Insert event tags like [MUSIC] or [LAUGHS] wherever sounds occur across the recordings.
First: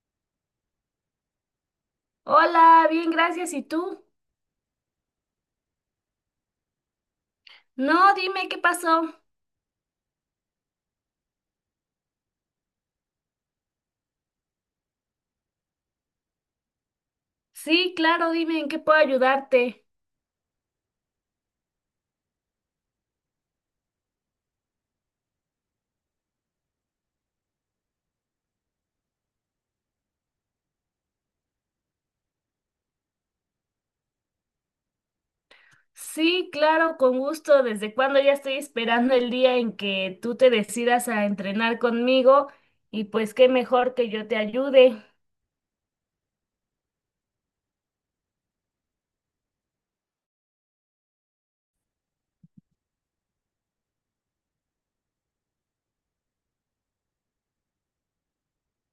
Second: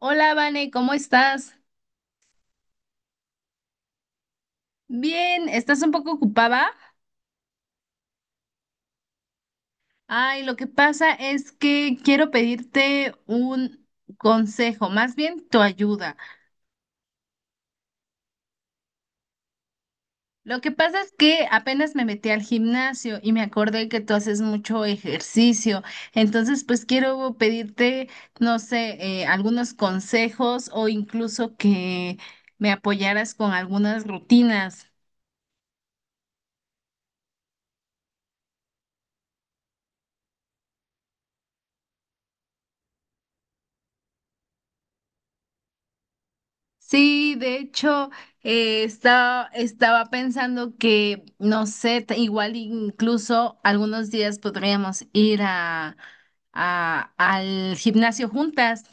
Hola, Vane, ¿cómo estás? Hola, bien, gracias. ¿Y tú? Bien, ¿estás un poco ocupada? No, dime qué pasó. Ay, lo que pasa es que quiero pedirte un consejo, más bien tu ayuda. Sí, claro, dime en qué puedo ayudarte. Lo que pasa es que apenas me metí al gimnasio y me acordé que tú haces mucho ejercicio, entonces pues quiero pedirte, no sé, algunos consejos o incluso que me apoyaras con algunas rutinas. Sí, claro, con gusto. Desde cuándo ya estoy esperando el día en que tú te decidas a entrenar conmigo y pues qué mejor que yo te ayude. Sí, de hecho, estaba pensando que, no sé, igual incluso algunos días podríamos ir al gimnasio juntas.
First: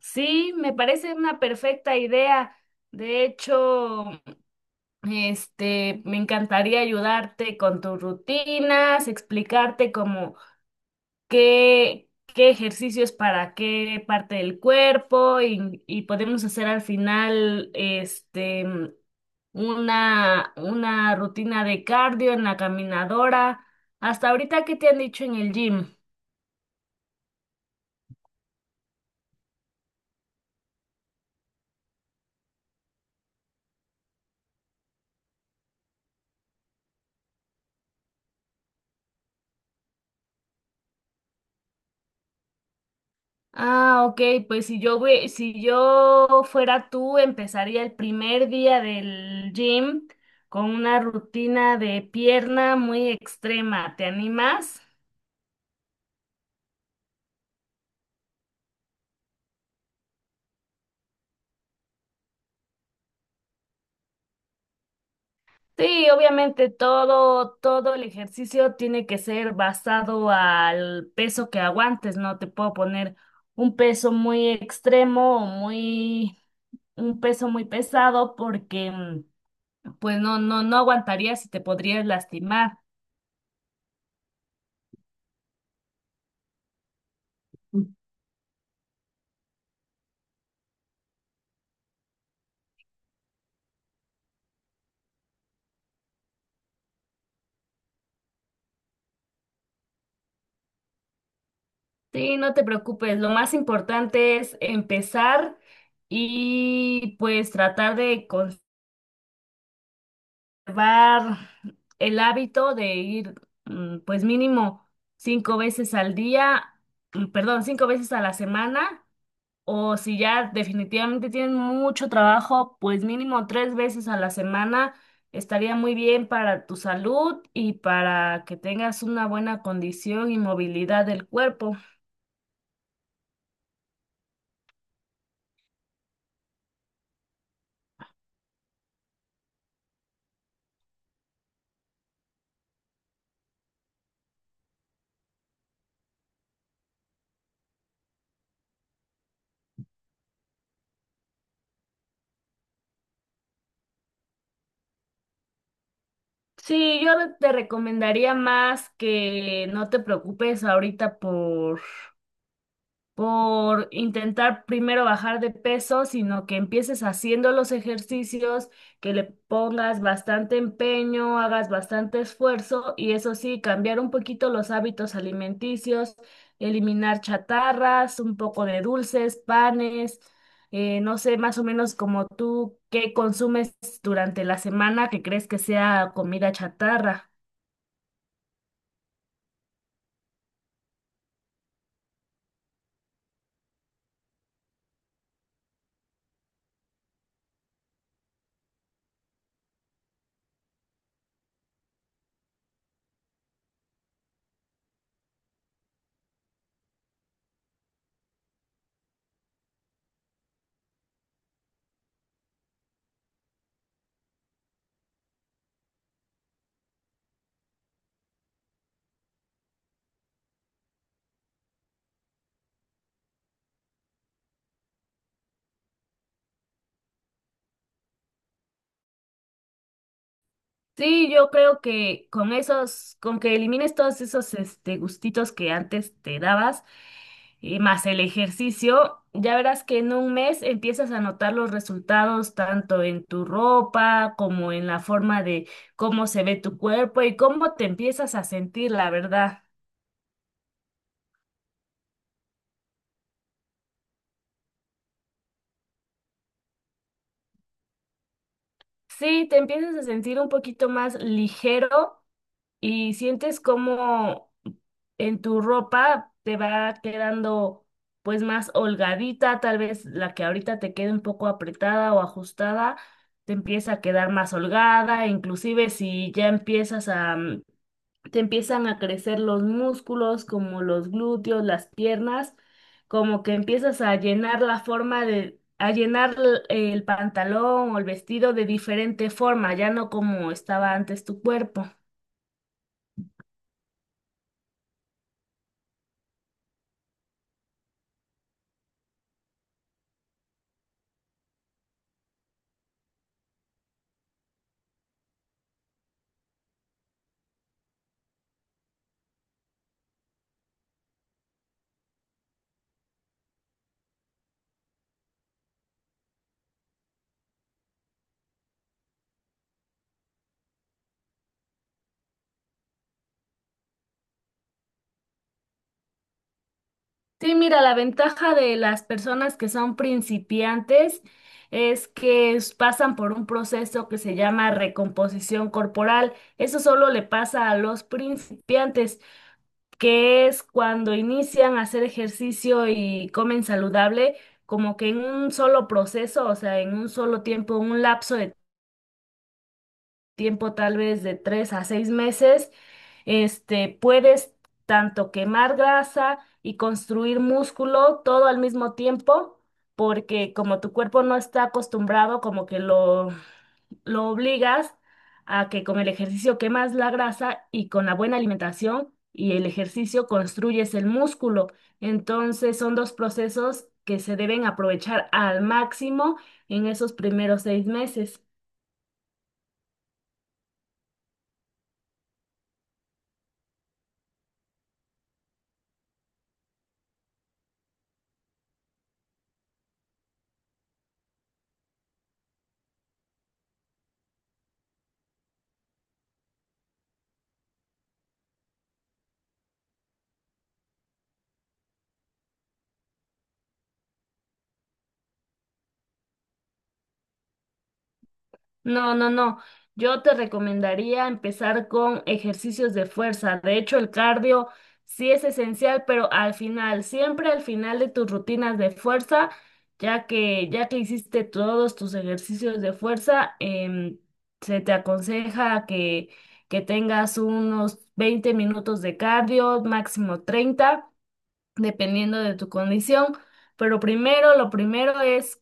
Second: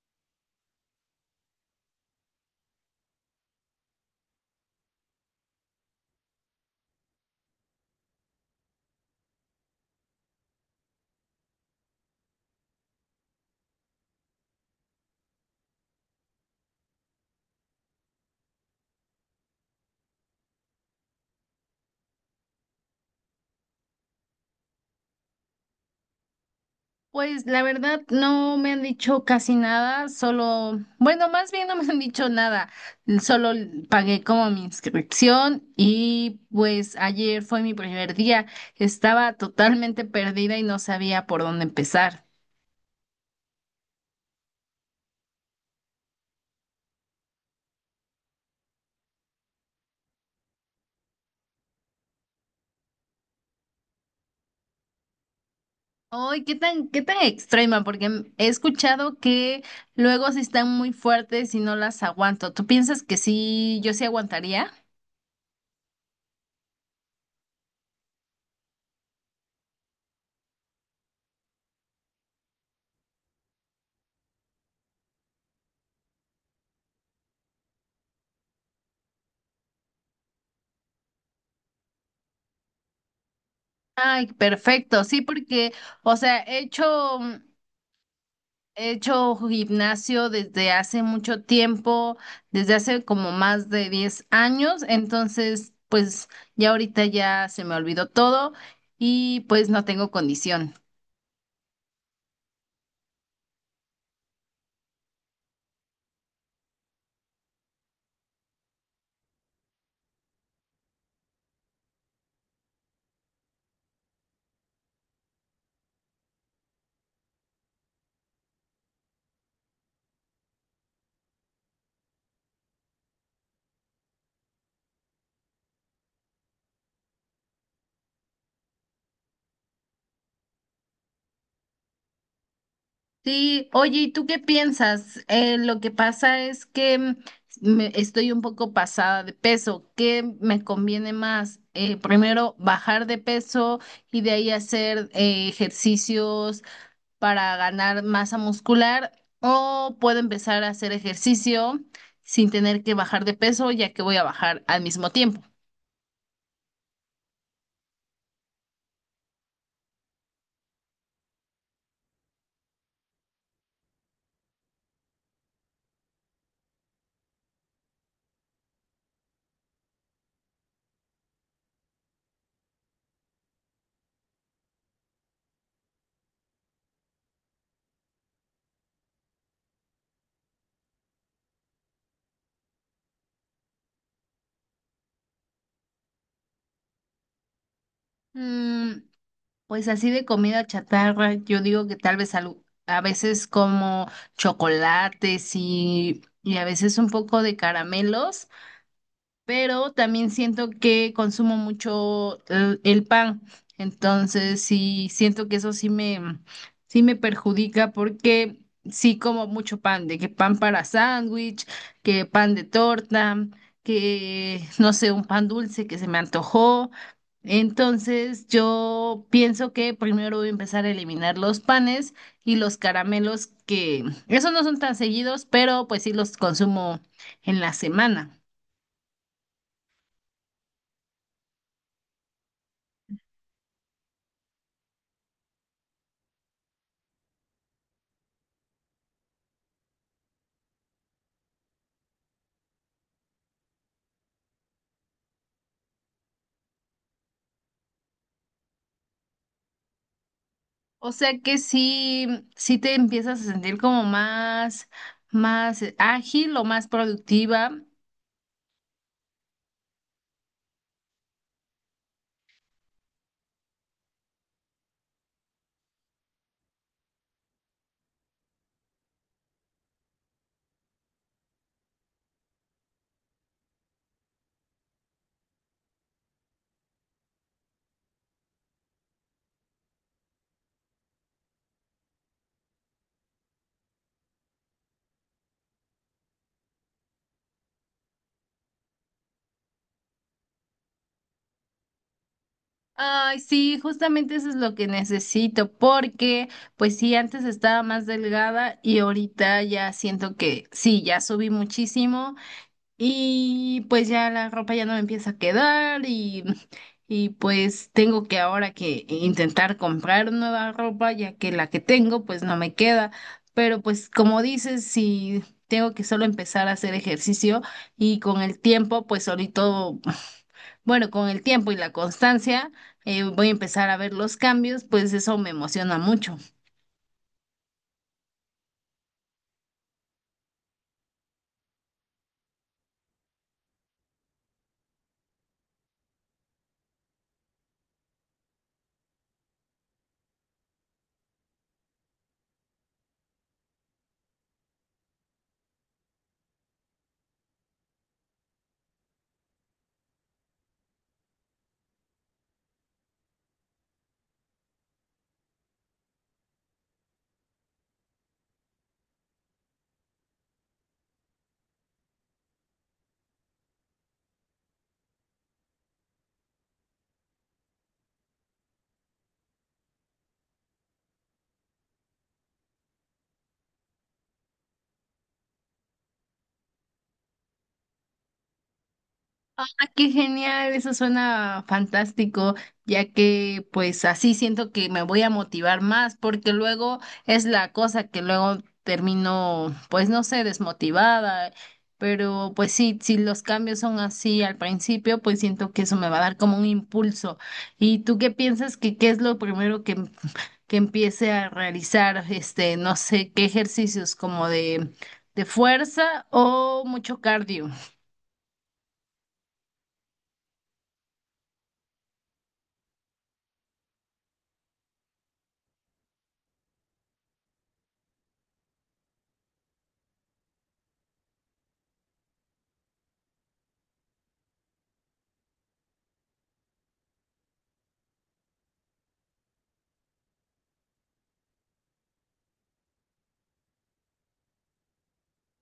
Sí, me parece una perfecta idea. De hecho, me encantaría ayudarte con tus rutinas, explicarte cómo qué, qué ejercicios para qué parte del cuerpo y podemos hacer al final una rutina de cardio en la caminadora. Hasta ahorita, ¿qué te han dicho en el gym? Pues la verdad no me han dicho casi nada, solo, bueno, más bien no me han dicho nada, solo pagué como mi inscripción y pues ayer fue mi primer día, estaba totalmente perdida y no sabía por dónde empezar. Ah, ok, pues si yo, si yo fuera tú, empezaría el primer día del gym con una rutina de pierna muy extrema. ¿Te animas? Ay, qué tan extrema, porque he escuchado que luego sí están muy fuertes y no las aguanto. ¿Tú piensas que sí, yo sí aguantaría? Sí, obviamente todo el ejercicio tiene que ser basado al peso que aguantes, no te puedo poner un peso muy extremo o muy, un peso muy pesado porque pues no aguantarías y te podrías lastimar. Ay, perfecto, sí, porque, o sea, he hecho gimnasio desde hace mucho tiempo, desde hace como más de 10 años, entonces, pues ya ahorita ya se me olvidó todo y pues no tengo condición. Sí, no te preocupes, lo más importante es empezar y pues tratar de llevar el hábito de ir, pues mínimo 5 veces al día, perdón, 5 veces a la semana, o si ya definitivamente tienen mucho trabajo, pues mínimo 3 veces a la semana estaría muy bien para tu salud y para que tengas una buena condición y movilidad del cuerpo. Sí, oye, ¿y tú qué piensas? Lo que pasa es que estoy un poco pasada de peso. ¿Qué me conviene más? Primero bajar de peso y de ahí hacer ejercicios para ganar masa muscular o puedo empezar a hacer ejercicio sin tener que bajar de peso ya que voy a bajar al mismo tiempo. Sí, yo te recomendaría más que no te preocupes ahorita por intentar primero bajar de peso, sino que empieces haciendo los ejercicios, que le pongas bastante empeño, hagas bastante esfuerzo y eso sí, cambiar un poquito los hábitos alimenticios, eliminar chatarras, un poco de dulces, panes, no sé, más o menos como tú, ¿qué consumes durante la semana que crees que sea comida chatarra? Mm, Pues así de comida chatarra, yo digo que tal vez a veces como chocolates y a veces un poco de caramelos, pero también siento que consumo mucho el pan, entonces sí siento que sí me perjudica porque sí como mucho pan, de que pan para sándwich, que pan de torta, que no sé, un pan dulce que se me antojó. Entonces yo pienso que primero voy a empezar a eliminar los panes y los caramelos, que esos no son tan seguidos, pero pues sí los consumo en la semana. Sí, yo creo que con esos, con que elimines todos esos gustitos que antes te dabas, y más el ejercicio, ya verás que en un mes empiezas a notar los resultados tanto en tu ropa como en la forma de cómo se ve tu cuerpo y cómo te empiezas a sentir, la verdad. O sea que sí, sí te empiezas a sentir como más, más ágil o más productiva. Sí, te empiezas a sentir un poquito más ligero y sientes como en tu ropa te va quedando pues más holgadita, tal vez la que ahorita te quede un poco apretada o ajustada, te empieza a quedar más holgada, inclusive si ya empiezas a, te empiezan a crecer los músculos como los glúteos, las piernas, como que empiezas a llenar la forma de a llenar el pantalón o el vestido de diferente forma, ya no como estaba antes tu cuerpo. Ay, sí, justamente eso es lo que necesito, porque pues sí, antes estaba más delgada y ahorita ya siento que sí, ya subí muchísimo. Y pues ya la ropa ya no me empieza a quedar, y pues tengo que ahora que intentar comprar nueva ropa ya que la que tengo pues no me queda. Pero pues como dices, si tengo que solo empezar a hacer ejercicio y con el tiempo pues solito, [SNIFFS] bueno, con el tiempo y la constancia, voy a empezar a ver los cambios, pues eso me emociona mucho. Sí, mira, la ventaja de las personas que son principiantes es que pasan por un proceso que se llama recomposición corporal. Eso solo le pasa a los principiantes, que es cuando inician a hacer ejercicio y comen saludable, como que en un solo proceso, o sea, en un solo tiempo, un lapso de tiempo tal vez de 3 a 6 meses, puedes tanto quemar grasa y construir músculo todo al mismo tiempo, porque como tu cuerpo no está acostumbrado, como que lo obligas a que con el ejercicio quemas la grasa y con la buena alimentación y el ejercicio construyes el músculo. Entonces son dos procesos que se deben aprovechar al máximo en esos primeros 6 meses. Ah, qué genial, eso suena fantástico, ya que pues así siento que me voy a motivar más, porque luego es la cosa que luego termino, pues no sé, desmotivada, pero pues sí, si los cambios son así al principio, pues siento que eso me va a dar como un impulso. ¿Y tú qué piensas que qué es lo primero que empiece a realizar, este, no sé, qué ejercicios como de fuerza o mucho cardio? No, no, no. Yo te recomendaría empezar con ejercicios de fuerza. De hecho, el cardio sí es esencial, pero al final, siempre al final de tus rutinas de fuerza, ya que hiciste todos tus ejercicios de fuerza, se te aconseja que tengas unos 20 minutos de cardio, máximo 30 dependiendo de tu condición. Pero primero, lo primero es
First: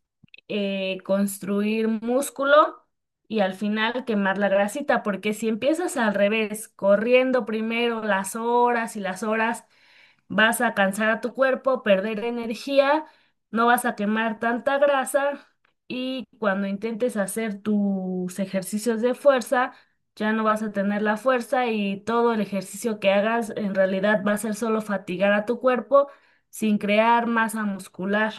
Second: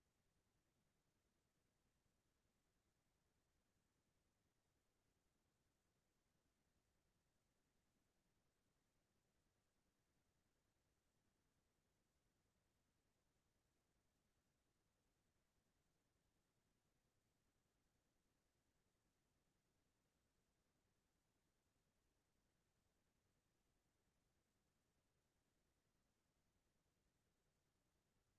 construir músculo y al final quemar la grasita, porque si empiezas al revés, corriendo primero las horas y las horas, vas a cansar a tu cuerpo, perder energía, no vas a quemar tanta grasa y cuando intentes hacer tus ejercicios de fuerza, ya no vas a tener la fuerza y todo el ejercicio que hagas en realidad va a ser solo fatigar a tu cuerpo sin crear masa muscular.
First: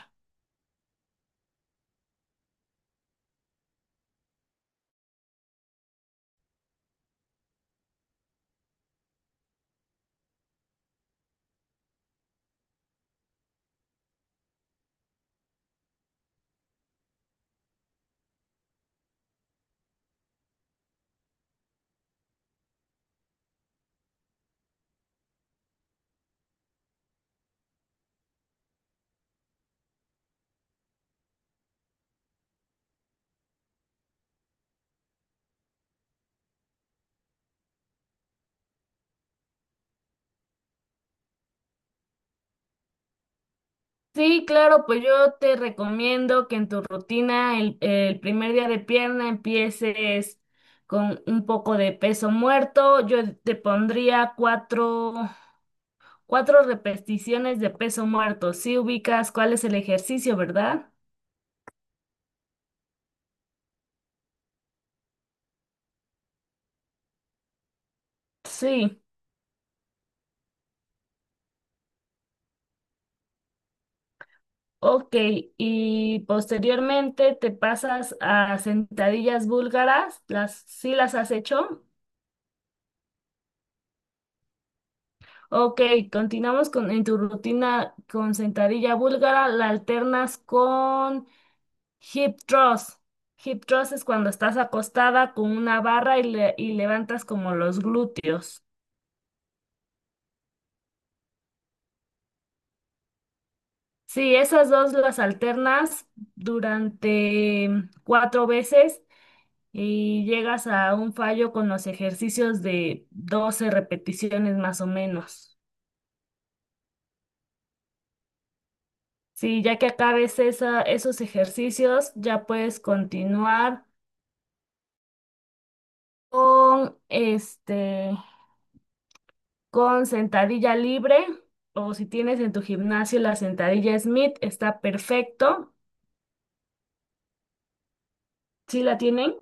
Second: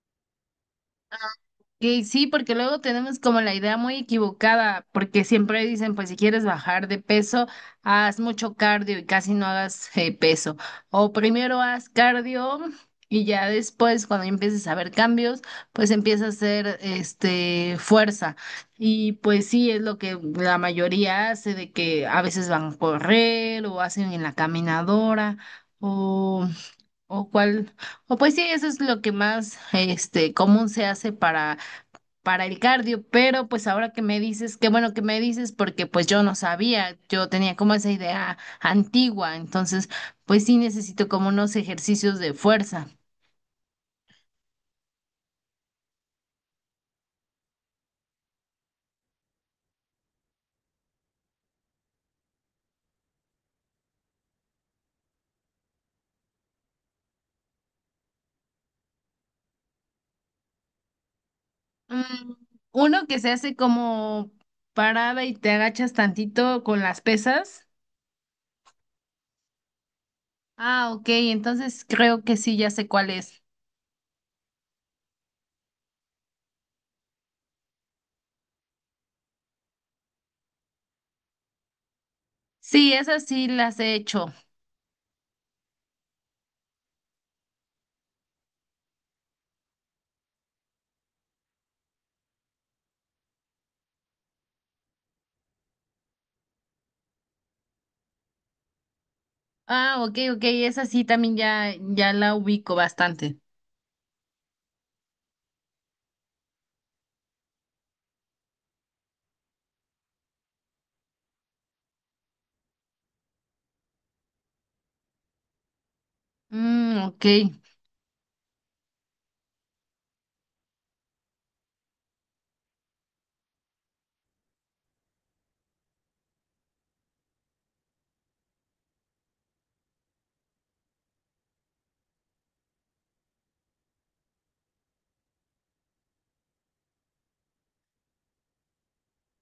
Que sí, porque luego tenemos como la idea muy equivocada, porque siempre dicen, pues si quieres bajar de peso, haz mucho cardio y casi no hagas peso. O primero haz cardio y ya después, cuando empieces a ver cambios, pues empieza a hacer este fuerza. Y pues sí, es lo que la mayoría hace, de que a veces van a correr o hacen en la caminadora o, o cuál o pues sí, eso es lo que más este común se hace para el cardio, pero pues ahora que me dices, qué bueno que me dices, porque pues yo no sabía, yo tenía como esa idea antigua, entonces pues sí necesito como unos ejercicios de fuerza. Sí, claro, pues yo te recomiendo que en tu rutina el primer día de pierna empieces con un poco de peso muerto. Yo te pondría cuatro 4 repeticiones de peso muerto. Sí ubicas cuál es el ejercicio, ¿verdad? Mm, uno que se hace como parada y te agachas tantito con las pesas. Sí. Ah, ok, entonces creo que sí, ya sé cuál es. Ok. Y posteriormente te pasas a sentadillas búlgaras. Sí las has hecho? Sí, esas sí las he hecho. Ok. Continuamos con, en tu rutina con sentadilla búlgara. La alternas con hip thrust. Hip thrust es cuando estás acostada con una barra y, y levantas como los glúteos. Ah, ok, ok, esa sí también ya, ya la ubico bastante. Sí, esas dos las alternas durante 4 veces y llegas a un fallo con los ejercicios de 12 repeticiones más o menos. Mm, ok. Sí, ya que acabes esa, esos ejercicios, ya puedes continuar con con sentadilla libre o si tienes en tu gimnasio la sentadilla Smith, está perfecto. ¿Sí la tienen?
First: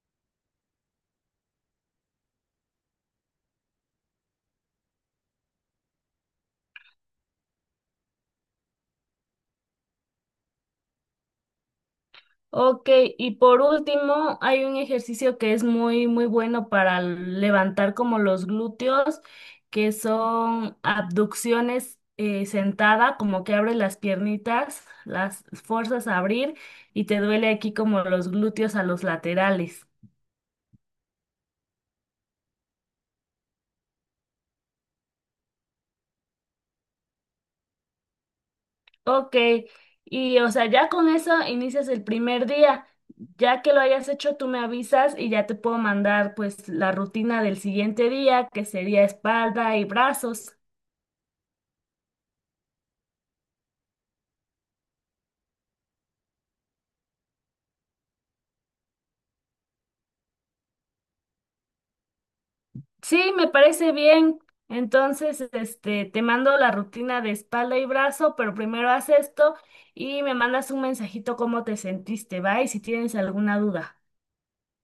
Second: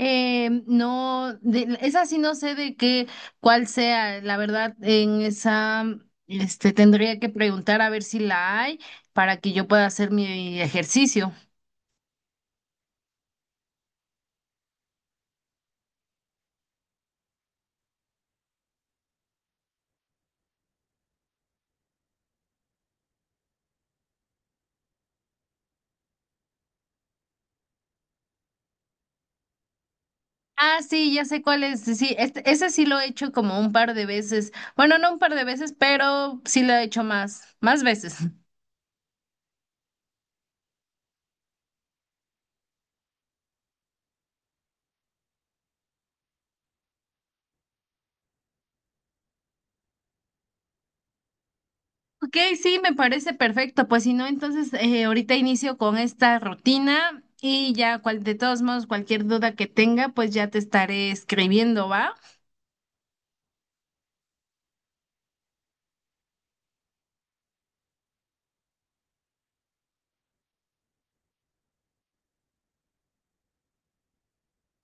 No, esa sí no sé de qué, cuál sea, la verdad, en esa, este, tendría que preguntar a ver si la hay para que yo pueda hacer mi ejercicio. Ok, y por último, hay un ejercicio que es muy, muy bueno para levantar como los glúteos, que son abducciones sentada, como que abres las piernitas, las fuerzas a abrir y te duele aquí como los glúteos a los laterales. Ah, sí, ya sé cuál es, sí, este, ese sí lo he hecho como un par de veces, bueno, no un par de veces, pero sí lo he hecho más, más veces. [LAUGHS] Ok, y o sea, ya con eso inicias el primer día. Ya que lo hayas hecho, tú me avisas y ya te puedo mandar pues la rutina del siguiente día, que sería espalda y brazos. Ok, sí, me parece perfecto. Pues si no, entonces ahorita inicio con esta rutina y ya cual, de todos modos, cualquier duda que tenga, pues ya te estaré escribiendo, ¿va? Sí, me parece bien. Entonces, te mando la rutina de espalda y brazo, pero primero haz esto y me mandas un mensajito cómo te sentiste, ¿va? Y si tienes alguna duda.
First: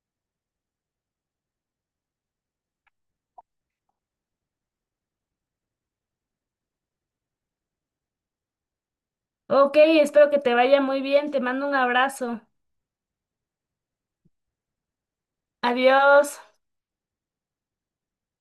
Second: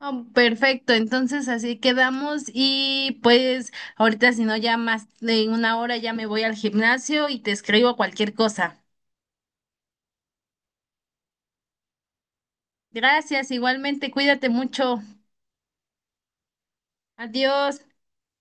Ah, perfecto, entonces así quedamos y pues ahorita si no ya más de 1 hora ya me voy al gimnasio y te escribo cualquier cosa. Ok, espero que te vaya muy bien. Te mando un abrazo. Gracias, igualmente, cuídate mucho. Adiós. Adiós.